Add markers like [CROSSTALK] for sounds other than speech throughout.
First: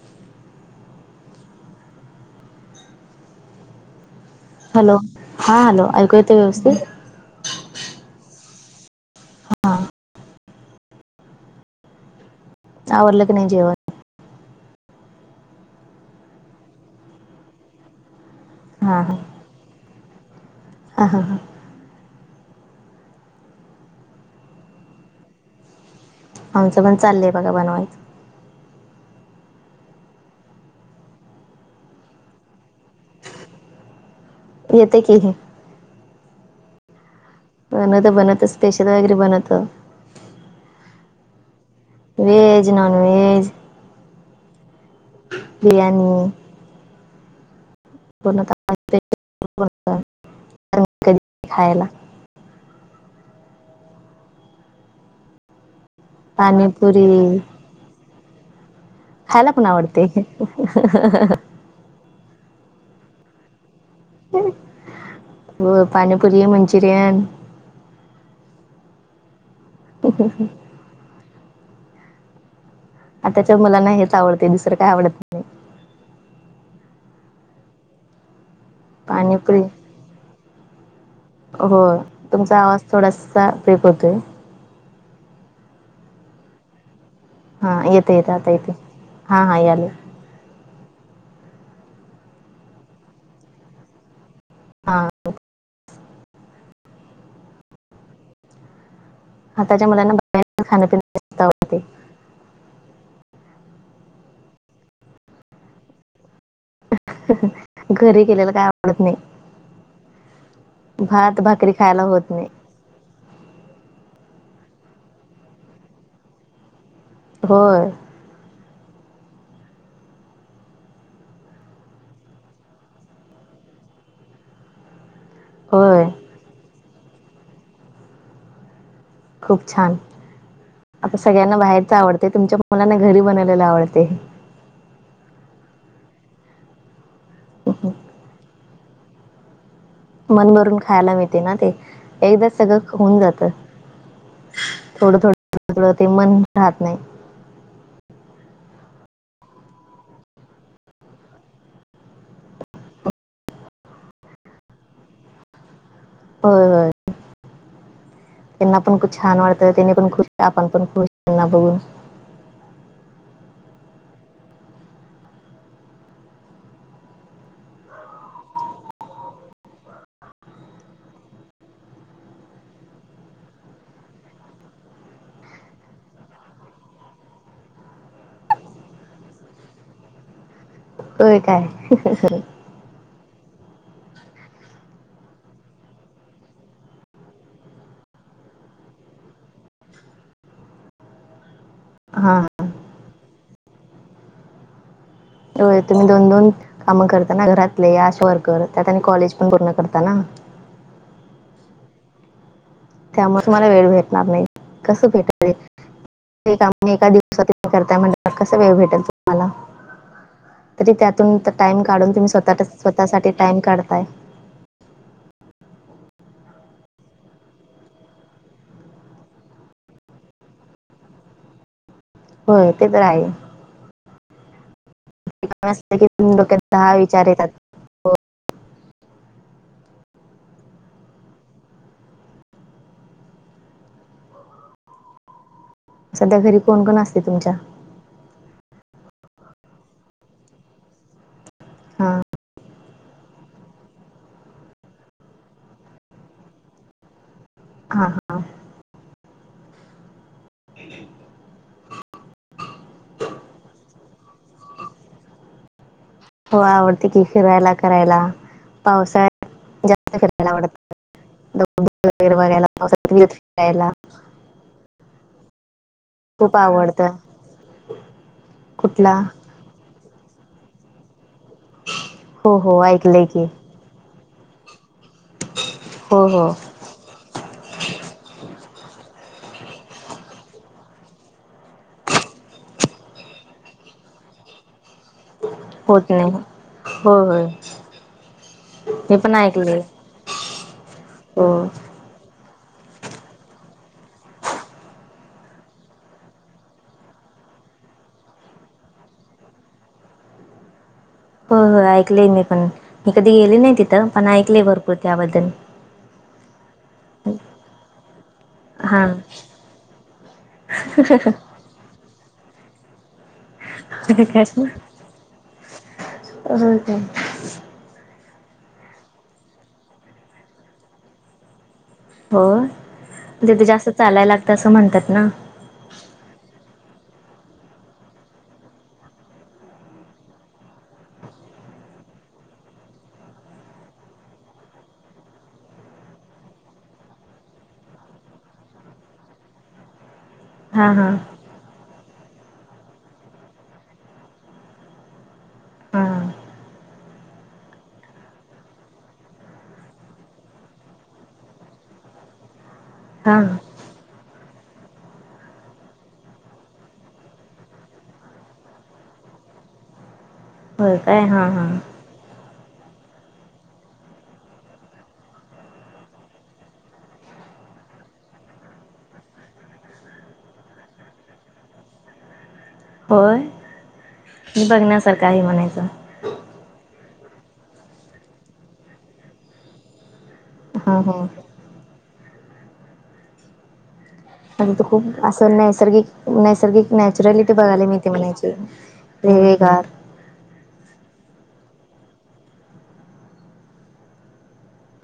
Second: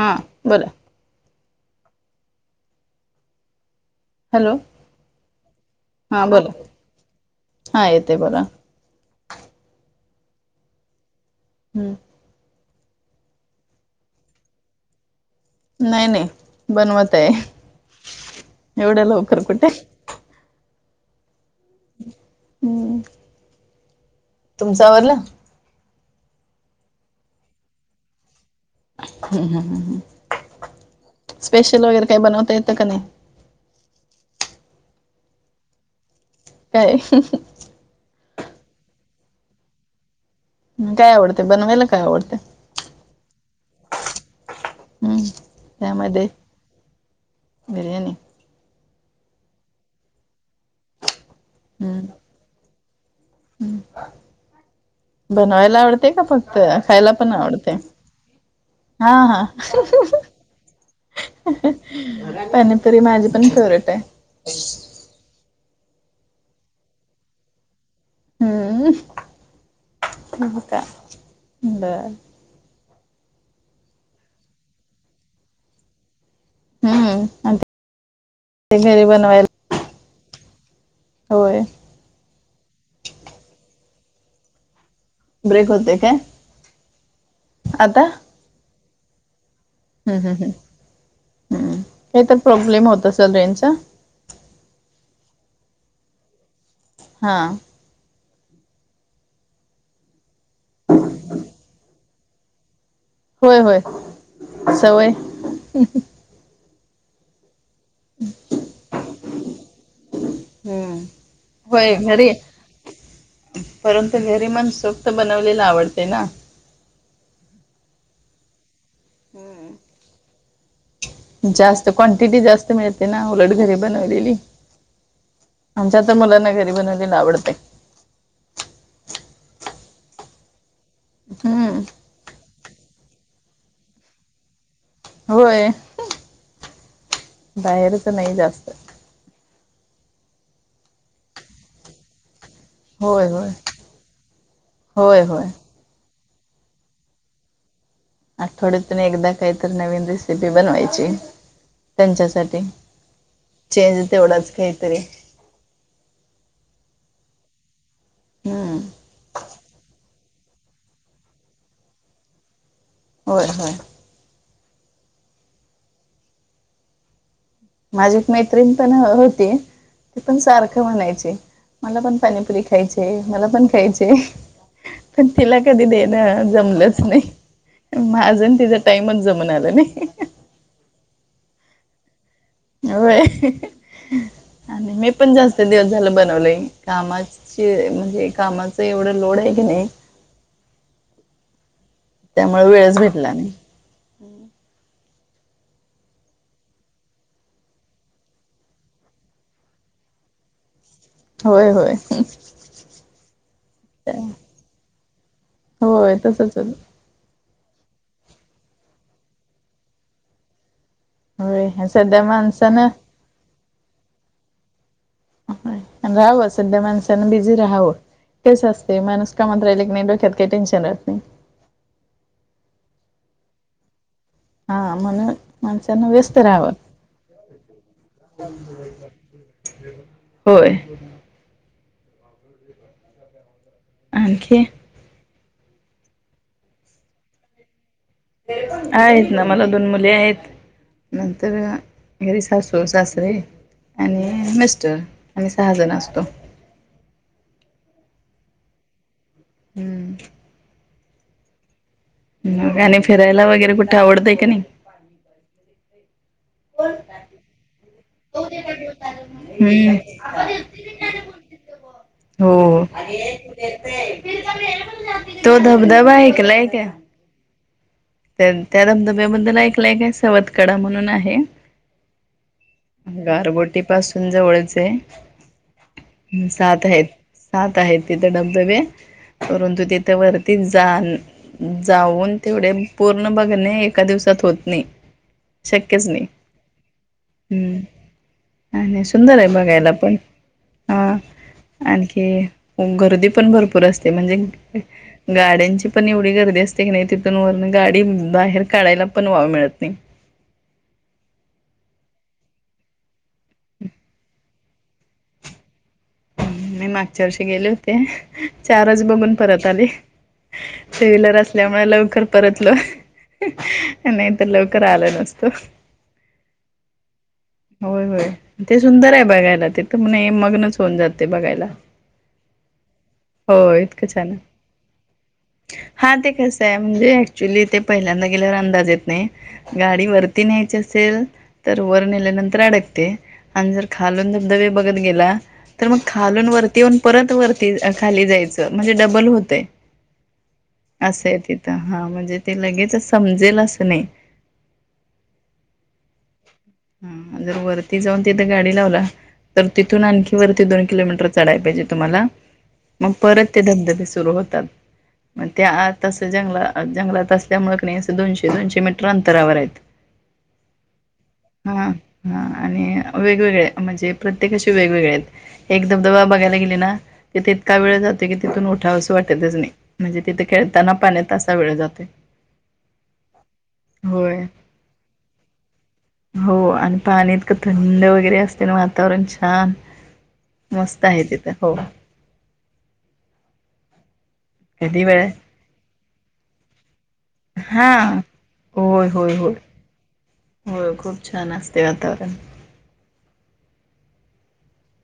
हां बलां. हॅलो. हा हॅलो ऐकू हा येते बोला व्यवस्थित. हा येतय बोला. हा हम्म. आवरल की नाही जेवण. नाही नाही बनवत आहे. एवढं लवकर कुठे? हां हां हां. हम्म. तुमचं आवरल. आमचं पण चालय बघा बनवायचं. हम् ह‌म‌् हम‌् हम‌्. स्पेशल वगैरे काही बनवता येतं का नाही? येते की ही. काय? हम हम. बनत बनत स्पेशल वगैरे बनत. म काय आवडतं बनवायला? काय आवडते वेज नॉन वेज. हम्म त्यामध्ये बिर्याणी बिर्याणी. [INAUDIBLE] [INAUDIBLE] ह बनवायला आवडते का फक्त खायला पण पाणीपुरी आवडते. हा हा खायला पण आवडते हम् हम‌् पाणीपुरी माझी पण फेवरेट आहे. व्ह पाणीपुरी मंचुरियन. हम्म ठउ का बर. आताच्या मला नाही हेच आवडते दुसरं काय आवडत. हम्म नाही घरी बनवायला. पाणीपुरी होय हो तुमचा आवाज थोडासा फेक होतोय. ब्रेक होते काय? हां येत येत आता येत हां हां यालय ह् ह ह ह् काय तर प्रॉब्लेम होत असल रेंजचा. हा हा. आताच्या मुलांना बाहेर खाणपिण ह [UNINTELLIGIBLE] होय होय सवय ह घरी केलेला काय आवडत नाही हम्म भात भाकरी होय खायला घरी होत नाही. परंतु घरी मनसोक्त बनवलेलं आवडतय ना, होय! हम्म! जास्त क्वांटिटी जास्त मिळते ना उलट घरी बनवलेली आमच्या होय तर मुलांना घरी बनवलेल आवडतय. खूप छान आता सगळ्यांना हम्म बाहेरच आवडते तुमच्या मुलांना घरी बनवलेला आवडते. होय बाहेरच नाही जास्त, मन भरून खायला मिळते ना ते एकदा सगळं होऊन होय जात होय थोडं होय थोड होय थोड ते मन राहत नाही. आठवड्यात एकदा काहीतरी नवीन रेसिपी बनवायची त्यांच्यासाठी, चेंज तेवढाच काहीतरी होय होय हम्म त्यांना पण खूप छान वाटतं त्यांनी पण खूप आपण पण खूष त्यांना बघून होय होय! माझी एक मैत्रिण पण होती. ती पण सारखं म्हणायची, मला पण पानीपुरी खायचीय मला पण खायचीय. पण तिला कधी देणं जमलंच नाही. माझं अन तिचा टाइमच जमुन आला नही. होय काय? होय. आणि मी पण जास्त दिवस झालं बनवलं नाही. कामाच म्हणजे कामाच एवढं लोड आहे की नाही, हा. म वेळच भेटला नाही. होय. तुम्ही दोन दोन कामं करता ना. घरातले, आशा वर्कर त्यात आणि कॉलेज पण पूर्ण करता ना. होय होय. त्यामुळे तुम्हाला वेळ भेटणार नाही. कस भेटल वेळ? होय सगळी तसच होत कामं एका दिवसात सात पूर्ण करताय म्हटल्यावर कसा वेळ भेटेल तुम्हाला? तरी त्यात तून होय टाइम काढून सध्या तुम्ही स्वतः माणसानं स्वतःसाठी टाइम काढताय. होय. अन राहावं, सध्या माणसान बिझी राहावं. तेच असते, माणूस कामात राहिलं की नाही, डोक्यात काय टेन्शन राहत नाही. होय. ते तर आहे. हा. म्हण काही काम नसलं की डोक्यात दहा विचार येतात. होय. आणखी? सध्या घरी कोण कोण असते तुमच्या? आहेत ना, मला दोन मुली आहेत. नंतर हा घरी सासू सू सासरे आणि मिस्टर. आम्ही सहा जण असतो. हा हा. हं. मग आणि फिरायला वगैरे कुठे आवडतंय का नाही? हो आवडते की. फिरायला करायला पावसाळ्यात हं. जास्त फिरायला आवडतं दगड वगैरे बघायला हो. पावसाळ्यात विहिरीत फिरायला तो धबधबा आहे. खूप आवडतं. तर त्या कुठला धबधब्याबद्दल ऐकलाय का? आहे सवत कडा म्हणून आहे. हो हो ऐकलंय की गारगोटी पासून जवळच हो हो आहे. सात आहेत. सात आहेत तिथं धबधबे. परंतु तिथ वरती जा न जाऊन तेवढे पूर्ण बघणे एका दिवसात होत नाही. शक्यच नाही. हो होय हं. आणि नाही मी पण सुंदर आहे ऐकले बघायला पण. हा. हो. आणखी, गर्दी पण भरपूर असते. म्हणजे गाड्यांची पण एवढी गर्दी असते की नाही. तिथून वरन गाडी बाहेर काढायला पण वाव मिळत नाही. हो हो ऐकलेय मी पण. मी कधी गेली नाही तिथं. पण ऐकलेय भरपूर त्याबद्दल. हं. मी मागच्या वर्षी गेले होते, चारज हा बघून परत आली. [UNINTELLIGIBLE] त्यामुळे लवकर परतलो. नाही काय तर लवकर आलं नसतो. हो का होय होय. ते सुंदर आहे बघायला. तीथ म नही मग्नच होऊन जाते बघायला. होय? तिथं हो जास्त इतकं चालायला छान आहे. लागतं असं म्हणतात ना? हा. ते कसं आहे म्हणजे ऍक्च्युली ते पहिल्यांदा गेल्यावर अंदाज येत नाही. गाडी वरती न्यायची असेल तर वर नेल्यानंतर अडकते आणि जर खालून धबधबे बघत गेला. तर मग खालून वरती येऊन परत वरती खाली जायचं म्हणजे डबल होतय. हा हा असंय तिथं हा म्हणजे ते लगेचच समजेल असं नाही. हमं. ह जर वरती जाऊन तिथे गाडी लावला. तर तिथून आणखी वरती दोन किलोमीटर चढाय पाहिजे तुम्हाला. मग हा परत ते धबधबे सुरू होतात. मग त्यातसं जंगला जंगलात असल्यामुळं नाही असं दोनशे दोनशे मीटर अंतरावर आहेत. होताय हा. हा हा आणि वेगवेगळे म्हणजे प्रत्येकाशी वेगवेगळे आहेत. एक धबधबा बघायला गेले ना तिथ इतका वेळ जातो की तिथून उठा असं वाटतच नाही. म्हणजे तिथे खेळताना पाण येत अससा वेळ जाते. होय होय. मी बघण्यासारखाही म्हणायचं. हो आणि पाणी इतकं थंड वगैरे असते ना वातावरण छान. हा मस्त आहे हा तिथं हो. आ त कधी खूप वेळ असं नैसर्गिक नैसर्गिक नॅचरलिटी बघाली हा मी ते म्हणायची. होय होय होय. हिरवेगार हो खूप छान असते वातावरण.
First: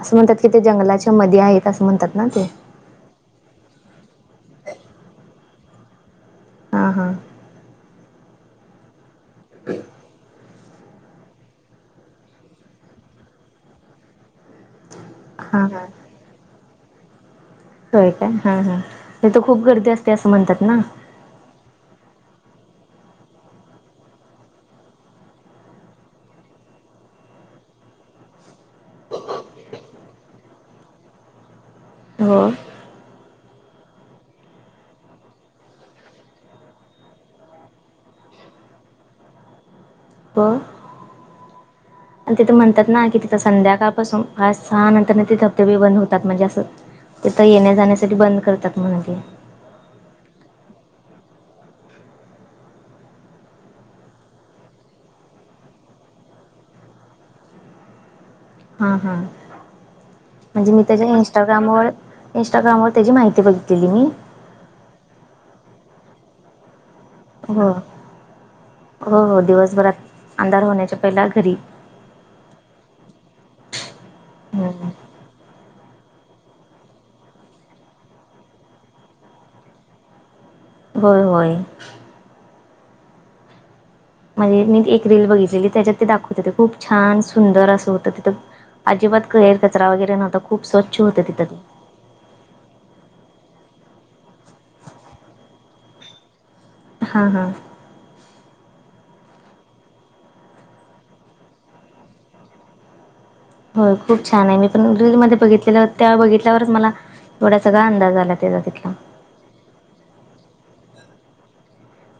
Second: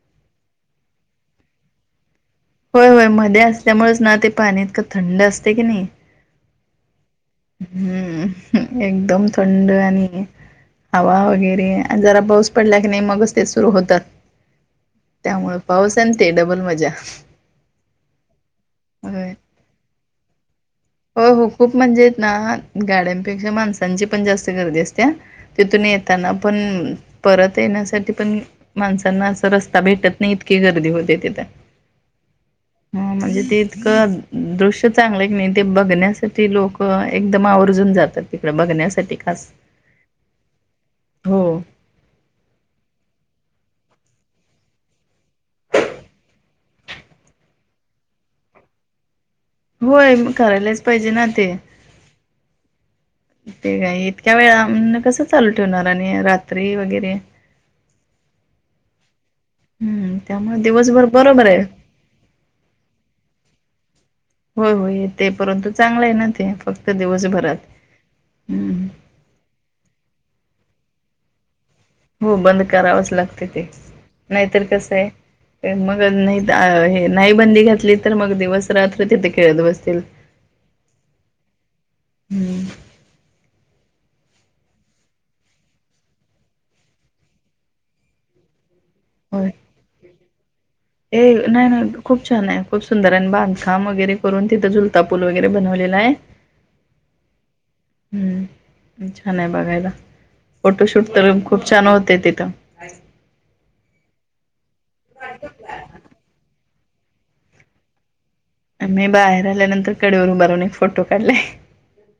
असं म्हणतात की ते जंगलाच्या मध्ये आहेत असं म्हणतात ना ते. होय होय मध्ये असल्यामुळेच ना ते पाणी इतकं थंड असते की नाही. हा हा. हम्म एकदम थंड आणि हवा वगैरे आणि जरा पाऊस पडला की नाही मगच ते सुरू होतात. त्यामुळे हा हा पाऊस आणि ते डबल मजा. हे होय तर खूप गर्दी असते असं म्हणतात ना हो हो खूप म्हणजेेत ना गाड्यांपेक्षा माणसांची पण जास्त गर्दी असते तिथून येताना पण परत येण्यासाठी पण माणसांना असं रस्ता भेटत नाही इतकी गर्दी होते तिथ. हो. ह म्हणजे ते इतकं दृश्य चांगलं क नाही. ते बघण्यासाठी लोक एकदम आवर्जून जातात तिकड बघण्यासाठी खास हो हो. आणि तिथं म्हणतात ना कि तिथं संध्याकाळपासून पा सहा नंतर ते धबधेबी बंद होतात म्हणजे असं तिथं येण्या जाण्यासाठी बंद करतात म्हण ते होय करायलाच पाहिजे ना ते ते काय इतक्या वेळा कसं चालू ठेवणार आणि रात्री वगैरे हम हम हम्म त्यामुळे म्हणजे मी दिवसभर त्याच्या बरोबर आहे. इंस्टाग्रामवर इंस्टाग्रामवर त्याची माहिती बघितलेली मी होय होय ते परंतु चांगलं आहे ना ते फक्त दिवसभरात हो ह् हो हो दिवसभरात अंधार होण्याच्या पहिला घरी हो बंद करावंच लागत ते नाहीतर हम्म कसं आहे मग नाही हे नाही बंदी घातली तर मग दिवस रात्र तिथे खेळत बसतील होय होय हम्म म्हणजे मी एक रील बघितलेली त्याच्यात ते दाखवत हो ते खूप छान सुंद असं होतं तिथं अजिबात होय. कैर कचरा वगैरेव्हता खूप स्वच्छतं ए तिथं त नाही नाही खूप छान आहे खूप सुंदर आणि बांधकाम वगैरे करून तिथं झुलता पूल वगैरे बनवलेला आहे हा हा हम्म छान आहे बघायला फोटोशूट तर खूप छान होते तिथं हो खूप छान आहे मी पण रीलल मध्ये बघितलेलं त्या बघितल्यावरच मला एवढा सगळा अंदाज आला त्याचा अन तिथला मी बाहेर आल्यानंतर कडेवर उभारून एक फोटो काढलाय.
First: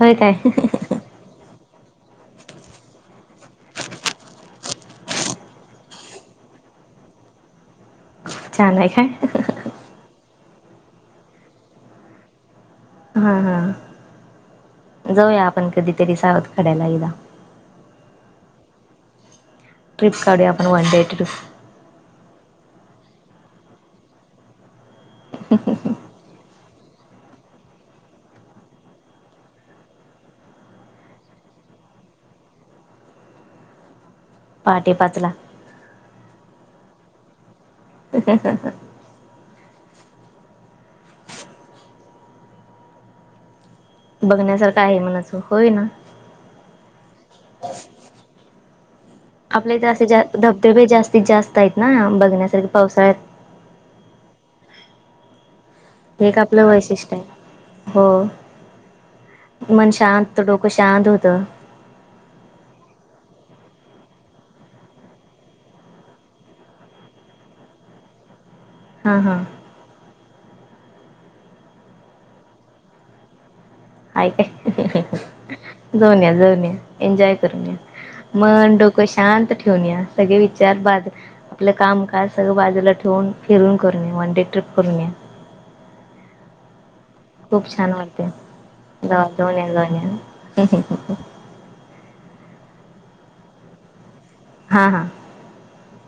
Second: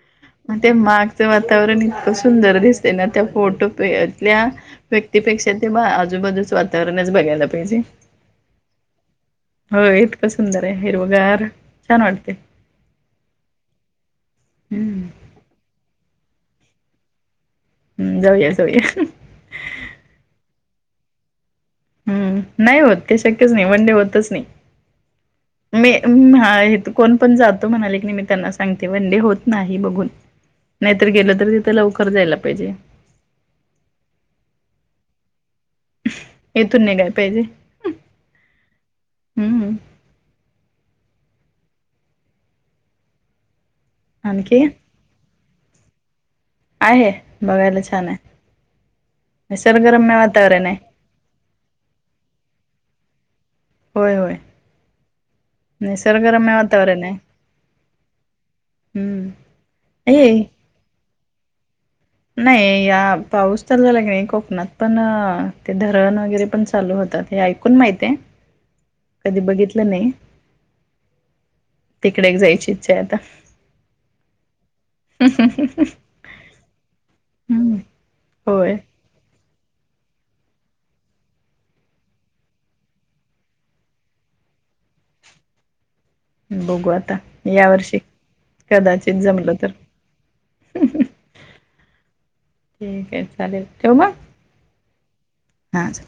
होय काय म ते मागचं वातावरण इतकं सुंदर दिसतय ना त्या फोटो प तल्या व्यक्तीपेक्षा ते आजूबाजूच वातावरणच बघायला पाहिजे. छानय काय? होय इतकं सुंदराय हिरवगार छान वाटतय. हा हा हम्म जाऊया आपण कधीतरी सावधकड्याला एकदा हम्म जाऊया जाऊया. ट्रिप काडूया आपण वन डेट ट्रिप हम्म नाही होत ते शक्यच नाही वनडे होतच नाही मे हम्म हा हित कोण पण जातो म्हणाले की नाही मी त्यांना सांगते वनडे होत नाही बघून नाहीतर गेलो तर तिथे लवकर जायला पाहिजे. पहाटे पाचला येथून निघाय पाहिजे. [INAUDIBLE] हम्म हम्म आणखी बघण्यासारखं आहे म्हणाच होय ना आहे बघायला छानय आपल्या इथे असे निसर्गरम्य जा वातावरणय. धबधबे जास्तीत जास्त स्तयतना बघण्यासारखे पावसाळ्यात होय होय. एक निसर्गरम्य आपलं वातावरण आहे. वैशिष्ट्यय हो हम्म मन शांत ये डोकं शांत होत. नाही या पाऊस चालू झाला की नाही कोकणात पण ते धरण वगैरे पण चालू होतात हे कोण माहिते. हा कधी हा बघितलं नाही तिकडे एक जायची इच्छा आहे आता हाय काय जाऊन या जाऊन या एन्जॉय करून या हम्म होय मग डो क शांत ठेवून या सगळे विचार बाजू आपलं कामकाज सगळं बाजूला ठेवून फिरून करून या वन डे ट्रिप करून या. बघू आता खूप या छान वर्षी वाटतय कदाचित जमलं जाऊन या तर जाऊन या ठीक आहे चालेल ठेवू म हा हा हा च